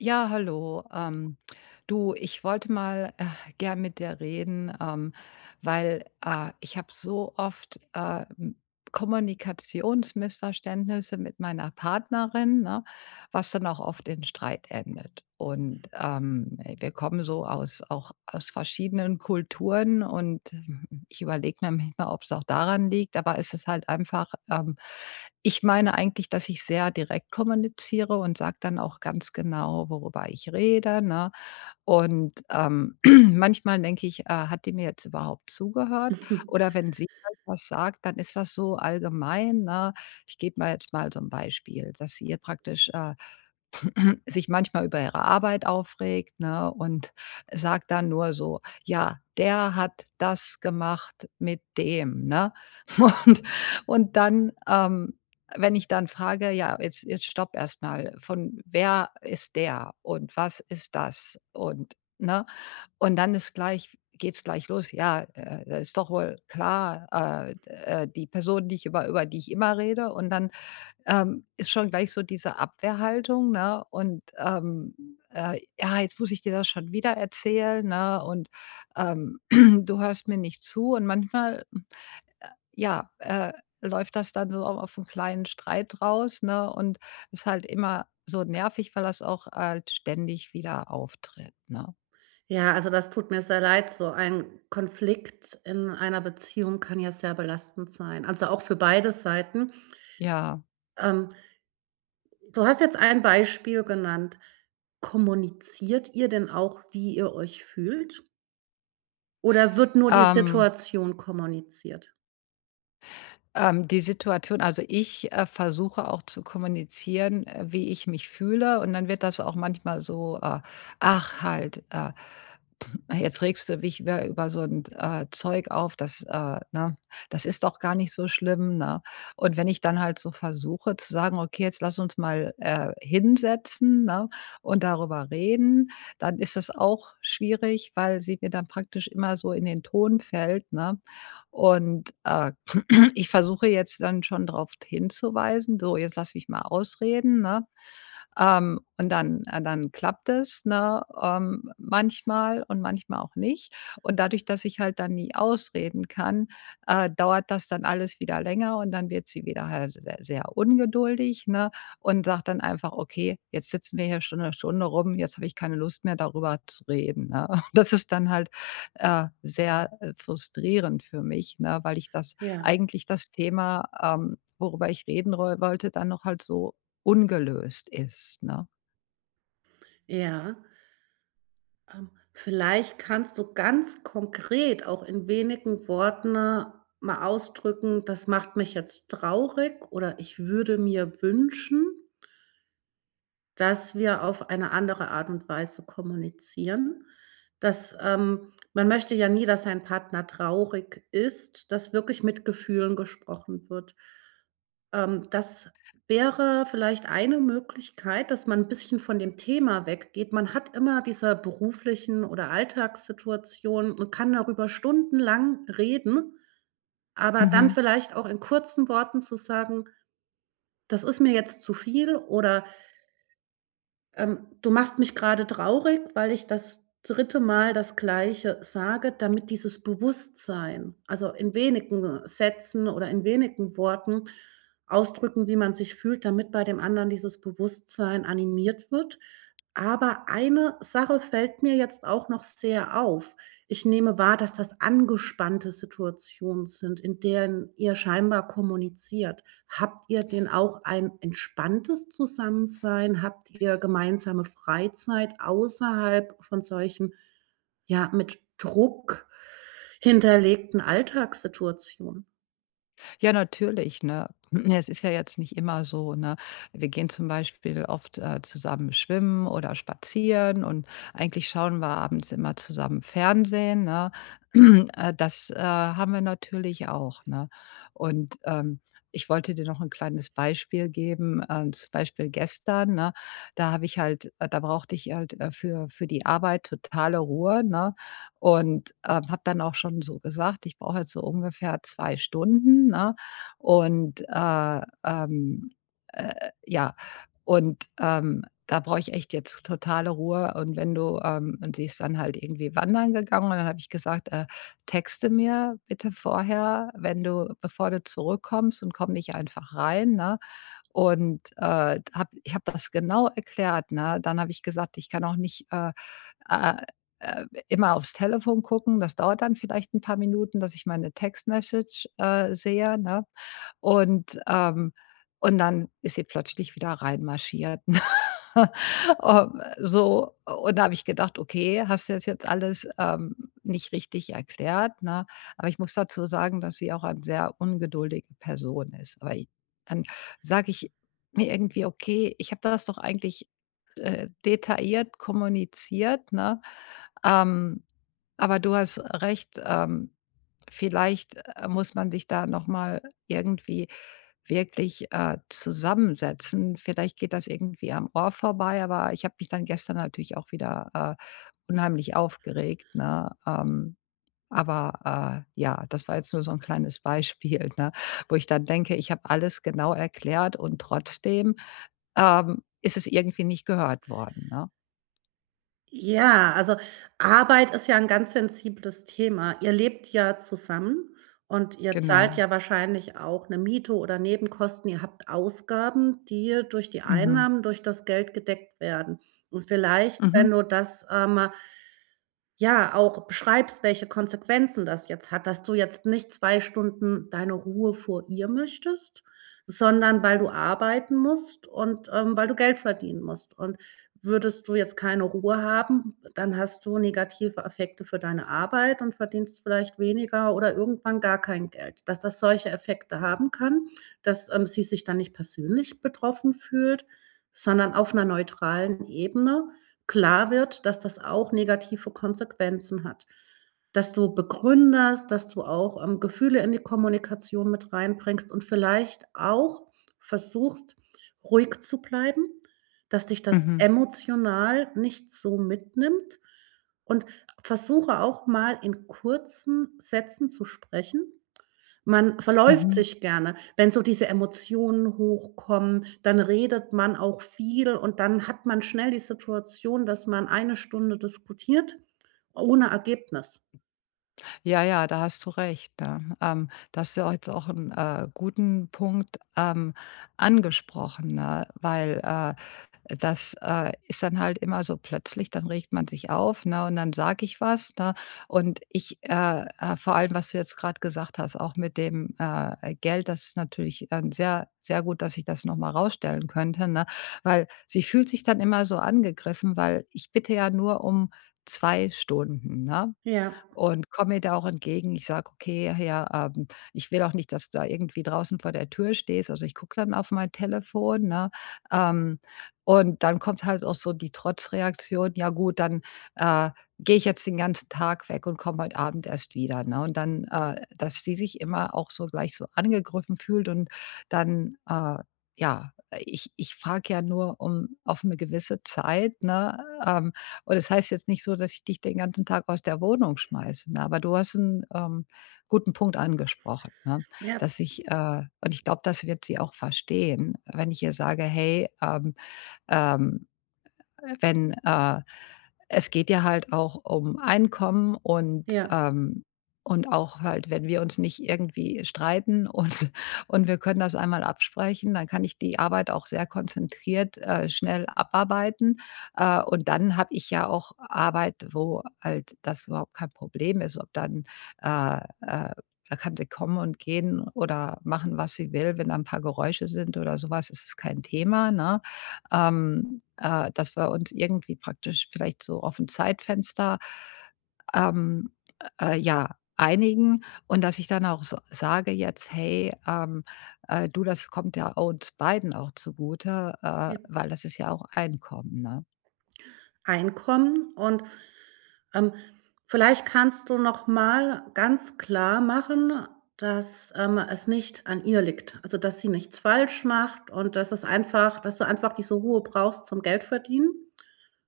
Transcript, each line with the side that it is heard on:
left: Ja, hallo. Du, ich wollte mal gern mit dir reden, weil ich habe so oft Kommunikationsmissverständnisse mit meiner Partnerin, ne, was dann auch oft in Streit endet. Und wir kommen so aus auch aus verschiedenen Kulturen und ich überlege mir manchmal, ob es auch daran liegt, aber es ist halt einfach, ich meine eigentlich, dass ich sehr direkt kommuniziere und sage dann auch ganz genau, worüber ich rede, ne? Und, manchmal denke ich, hat die mir jetzt überhaupt zugehört? Oder wenn sie halt was sagt, dann ist das so allgemein, ne? Ich gebe mal jetzt mal so ein Beispiel, dass sie ihr praktisch, sich manchmal über ihre Arbeit aufregt, ne, und sagt dann nur so: „Ja, der hat das gemacht mit dem", ne? Und und dann, wenn ich dann frage: „Ja, jetzt stopp erstmal. Von wer ist der und was ist das?" Und ne? Und dann ist gleich geht's gleich los: „Ja, das ist doch wohl klar, d die Person, die ich über die ich immer rede" und dann ist schon gleich so diese Abwehrhaltung, ne? Und, ja, jetzt muss ich dir das schon wieder erzählen, ne? Und, ähm, du hörst mir nicht zu. Und manchmal, äh, ja, läuft das dann so auf einen kleinen Streit raus, ne? Und ist halt immer so nervig, weil das auch halt ständig wieder auftritt, ne?
right: Ja, also das tut mir sehr leid. So ein Konflikt in einer Beziehung kann ja sehr belastend sein, also auch für beide Seiten.
left: Ja,
right: Ähm, Du hast jetzt ein Beispiel genannt. Kommuniziert ihr denn auch, wie ihr euch fühlt? Oder wird nur die
left: ähm
right: Situation kommuniziert?
left: Die Situation, also ich, versuche auch zu kommunizieren, wie ich mich fühle und dann wird das auch manchmal so: „Ach halt, jetzt regst du dich wieder über so ein Zeug auf, das, ne, das ist doch gar nicht so schlimm", ne? Und wenn ich dann halt so versuche zu sagen: „Okay, jetzt lass uns mal, hinsetzen, ne, und darüber reden", dann ist das auch schwierig, weil sie mir dann praktisch immer so in den Ton fällt, ne? Und, ich versuche jetzt dann schon darauf hinzuweisen: „So, jetzt lass mich mal ausreden", ne? Und dann klappt es, ne, manchmal und manchmal auch nicht. Und dadurch, dass ich halt dann nie ausreden kann, dauert das dann alles wieder länger und dann wird sie wieder halt sehr, sehr ungeduldig, ne, und sagt dann einfach: „Okay, jetzt sitzen wir hier schon 'ne Stunde rum, jetzt habe ich keine Lust mehr, darüber zu reden", ne? Das ist dann halt, sehr, frustrierend für mich, ne, weil ich das
right: Ja.
left: eigentlich das Thema, worüber ich reden roll wollte, dann noch halt so ungelöst ist, ne?
right: Ja. Vielleicht kannst du ganz konkret auch in wenigen Worten mal ausdrücken, das macht mich jetzt traurig oder ich würde mir wünschen, dass wir auf eine andere Art und Weise kommunizieren. Dass, ähm Man möchte ja nie, dass sein Partner traurig ist, dass wirklich mit Gefühlen gesprochen wird. Das wäre vielleicht eine Möglichkeit, dass man ein bisschen von dem Thema weggeht. Man hat immer diese beruflichen oder Alltagssituationen und kann darüber stundenlang reden, aber dann
left: Mhm.
right: vielleicht auch in kurzen Worten zu sagen: „Das ist mir jetzt zu viel“ oder du machst mich gerade traurig, weil ich das dritte Mal das Gleiche sage, damit dieses Bewusstsein, also in wenigen Sätzen oder in wenigen Worten ausdrücken, wie man sich fühlt, damit bei dem anderen dieses Bewusstsein animiert wird. Aber eine Sache fällt mir jetzt auch noch sehr auf. Ich nehme wahr, dass das angespannte Situationen sind, in denen ihr scheinbar kommuniziert. Habt ihr denn auch ein entspanntes Zusammensein? Habt ihr gemeinsame Freizeit außerhalb von solchen, ja, mit Druck hinterlegten Alltagssituationen?
left: Ja, natürlich, ne? Es ist ja jetzt nicht immer so, ne? Wir gehen zum Beispiel oft, zusammen schwimmen oder spazieren und eigentlich schauen wir abends immer zusammen Fernsehen, ne? Das, haben wir natürlich auch, ne? Und, ich wollte dir noch ein kleines Beispiel geben, zum Beispiel gestern, ne? Da habe ich halt, da brauchte ich halt, für die Arbeit totale Ruhe, ne? Und, habe dann auch schon so gesagt: „Ich brauche jetzt so ungefähr 2 Stunden", ne? Und, ja, und, da brauche ich echt jetzt totale Ruhe. Und wenn du und sie ist dann halt irgendwie wandern gegangen und dann habe ich gesagt: Texte mir bitte vorher, wenn du bevor du zurückkommst und komm nicht einfach rein", ne? Und, habe das genau erklärt, ne? Dann habe ich gesagt: „Ich kann auch nicht, äh immer aufs Telefon gucken. Das dauert dann vielleicht ein paar Minuten, dass ich meine Textmessage sehe, ne? Und, ähm und dann ist sie plötzlich wieder reinmarschiert. So, und da habe ich gedacht: „Okay, hast du das jetzt alles, nicht richtig erklärt", ne? Aber ich muss dazu sagen, dass sie auch eine sehr ungeduldige Person ist. Aber i dann sage ich mir irgendwie: „Okay, ich habe das doch eigentlich, detailliert kommuniziert", ne? Ähm aber du hast recht, vielleicht, muss man sich da noch mal irgendwie wirklich, zusammensetzen. Vielleicht geht das irgendwie am Ohr vorbei, aber ich habe mich dann gestern natürlich auch wieder, äh, unheimlich aufgeregt, ne? Aber, ja, das war jetzt nur so ein kleines Beispiel, ne, wo ich dann denke, ich habe alles genau erklärt und trotzdem, ist es irgendwie nicht gehört worden, ne?
right: Ja, also Arbeit ist ja ein ganz sensibles Thema. Ihr lebt ja zusammen und ihr zahlt
left: Genau.
right: ja wahrscheinlich auch eine Miete oder Nebenkosten. Ihr habt Ausgaben, die durch die
left: Mhm.
right: Einnahmen, durch das Geld gedeckt werden. Und vielleicht, wenn
left: Mhm.
right: du das, Ja, auch beschreibst, welche Konsequenzen das jetzt hat, dass du jetzt nicht 2 Stunden deine Ruhe vor ihr möchtest, sondern weil du arbeiten musst und, weil du Geld verdienen musst. Und würdest du jetzt keine Ruhe haben, dann hast du negative Effekte für deine Arbeit und verdienst vielleicht weniger oder irgendwann gar kein Geld. Dass das solche Effekte haben kann, dass, sie sich dann nicht persönlich betroffen fühlt, sondern auf einer neutralen Ebene klar wird, dass das auch negative Konsequenzen hat. Dass du begründest, dass du auch, Gefühle in die Kommunikation mit reinbringst und vielleicht auch versuchst, ruhig zu bleiben, dass dich das
left: Mhm.
right: emotional nicht so mitnimmt. Und versuche auch mal in kurzen Sätzen zu sprechen. Man
left: Mhm.
right: verläuft
left: Mhm.
right: sich gerne. Wenn so diese Emotionen hochkommen, dann redet man auch viel und dann hat man schnell die Situation, dass man eine Stunde diskutiert ohne Ergebnis.
left: Ja, ja, da hast du recht, ne? Da hast du jetzt auch 'n, guten Punkt, angesprochen, ne? Weil, das, ist dann halt immer so plötzlich, dann regt man sich auf, ne, und dann sage ich was, ne? Und ich, vor allem, was du jetzt gerade gesagt hast, auch mit dem, Geld, das ist natürlich, sehr, sehr gut, dass ich das noch mal rausstellen könnte, ne? Weil sie fühlt sich dann immer so angegriffen, weil ich bitte ja nur um 2 Stunden, ne?
right: Ja,
left: Und komme da auch entgegen. Ich sage: „Okay, ja, ich will auch nicht, dass du da irgendwie draußen vor der Tür stehst." Also, ich gucke dann auf mein Telefon, ne? Ähm, und dann kommt halt auch so die Trotzreaktion: „Ja gut, dann, äh, gehe ich jetzt den ganzen Tag weg und komme heute Abend erst wieder", ne? Und dann, dass sie sich immer auch so gleich so angegriffen fühlt und dann, ja, ich frage ja nur um auf eine gewisse Zeit, ne? Ähm, und das heißt jetzt nicht so, dass ich dich den ganzen Tag aus der Wohnung schmeiße, ne? Aber du hast einen guten Punkt angesprochen, ne?
right: ja,
left: Dass ich, und Ich glaube, das wird sie auch verstehen, wenn ich ihr sage: „Hey, ähm“ wenn es geht ja halt auch um Einkommen,
right: ja,
left: und auch halt, wenn wir uns nicht irgendwie streiten und und wir können das einmal absprechen, dann kann ich die Arbeit auch sehr konzentriert, schnell abarbeiten. Und dann habe ich ja auch Arbeit, wo halt das überhaupt kein Problem ist, ob dann, äh, äh da kann sie kommen und gehen oder machen, was sie will. Wenn da ein paar Geräusche sind oder sowas, ist es kein Thema, ne? Dass wir uns irgendwie praktisch vielleicht so auf ein Zeitfenster, ähm, ja, einigen und dass ich dann auch s sage jetzt: „Hey, du, das kommt ja uns beiden auch zugute,
right: ja.
left: weil das ist ja auch Einkommen", ne?
right: Einkommen und Ähm, vielleicht kannst du noch mal ganz klar machen, dass, es nicht an ihr liegt. Also, dass sie nichts falsch macht und dass es einfach dass du einfach diese Ruhe brauchst zum Geld verdienen.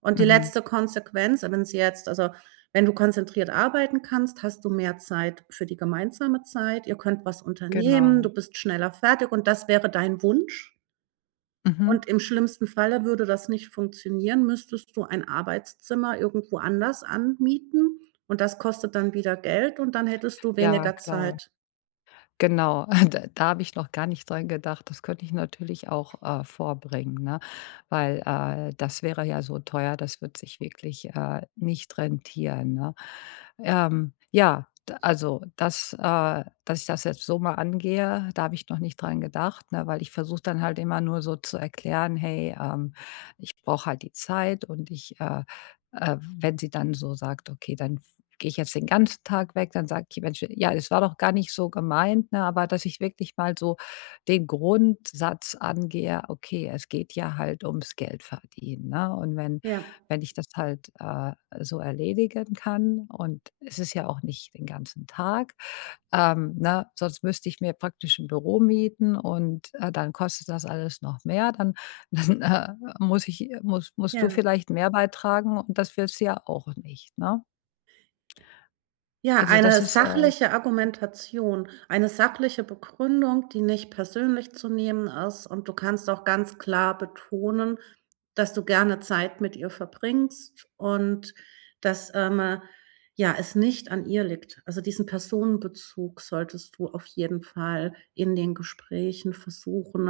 right: Und die
left: Mhm.
right: letzte Konsequenz, wenn sie jetzt also, wenn du konzentriert arbeiten kannst, hast du mehr Zeit für die gemeinsame Zeit. Ihr könnt was unternehmen, du
left: Genau.
right: bist schneller fertig und das wäre dein Wunsch? Und
left: Mhm.
right: im schlimmsten Falle würde das nicht funktionieren, müsstest du ein Arbeitszimmer irgendwo anders anmieten und das kostet dann wieder Geld und dann hättest du
left: Ja,
right: weniger
left: klar.
right: Zeit.
left: Genau. Da habe ich noch gar nicht dran gedacht. Das könnte ich natürlich auch vorbringen, ne? Weil das wäre ja so teuer, das wird sich wirklich nicht rentieren. Ne? Ja, also, dass, dass ich das jetzt so mal angehe, da habe ich noch nicht dran gedacht, ne? Weil ich versuche dann halt immer nur so zu erklären: hey, ich brauche halt die Zeit und ich. Wenn sie dann so sagt, okay, dann gehe ich jetzt den ganzen Tag weg, dann sage ich: „Mensch, ja, das war doch gar nicht so gemeint", ne? Aber dass ich wirklich mal so den Grundsatz angehe: „Okay, es geht ja halt ums Geld verdienen", ne? Und wenn
right: Ja,
left: ich das halt, so erledigen kann und es ist ja auch nicht den ganzen Tag, ne? Sonst müsste ich mir praktisch ein Büro mieten und, dann kostet das alles noch mehr. Dann dann, muss ich musst musst du
right: ja.
left: vielleicht mehr beitragen und das willst du ja auch nicht, ne?
right: Ja,
left: Also, das
right: eine
left: ist,
right: sachliche Argumentation, eine sachliche Begründung, die nicht persönlich zu nehmen ist und du kannst auch ganz klar betonen, dass du gerne Zeit mit ihr verbringst und dass, ja, es nicht an ihr liegt. Also, diesen Personenbezug solltest du auf jeden Fall in den Gesprächen versuchen,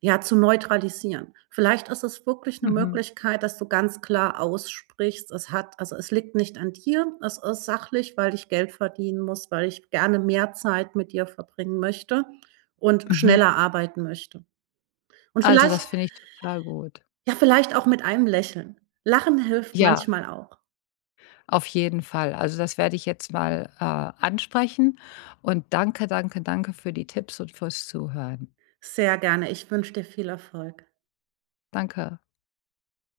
right: ja, zu neutralisieren. Vielleicht ist es wirklich eine
left: mhm,
right: Möglichkeit, dass du ganz klar aussprichst: „Es hat also, es liegt nicht an dir. Es ist sachlich, weil ich Geld verdienen muss, weil ich gerne mehr Zeit mit dir verbringen möchte und
left: mhm.
right: schneller arbeiten möchte.“ Und
left: Also,
right: vielleicht
left: das finde ich total gut.
right: ja, vielleicht auch mit einem Lächeln. Lachen hilft
left: Ja,
right: manchmal auch.
left: auf jeden Fall. Also, das werde ich jetzt mal, ansprechen und danke, danke, danke für die Tipps und fürs Zuhören.
right: Sehr gerne. Ich wünsche dir viel Erfolg.
left: Danke.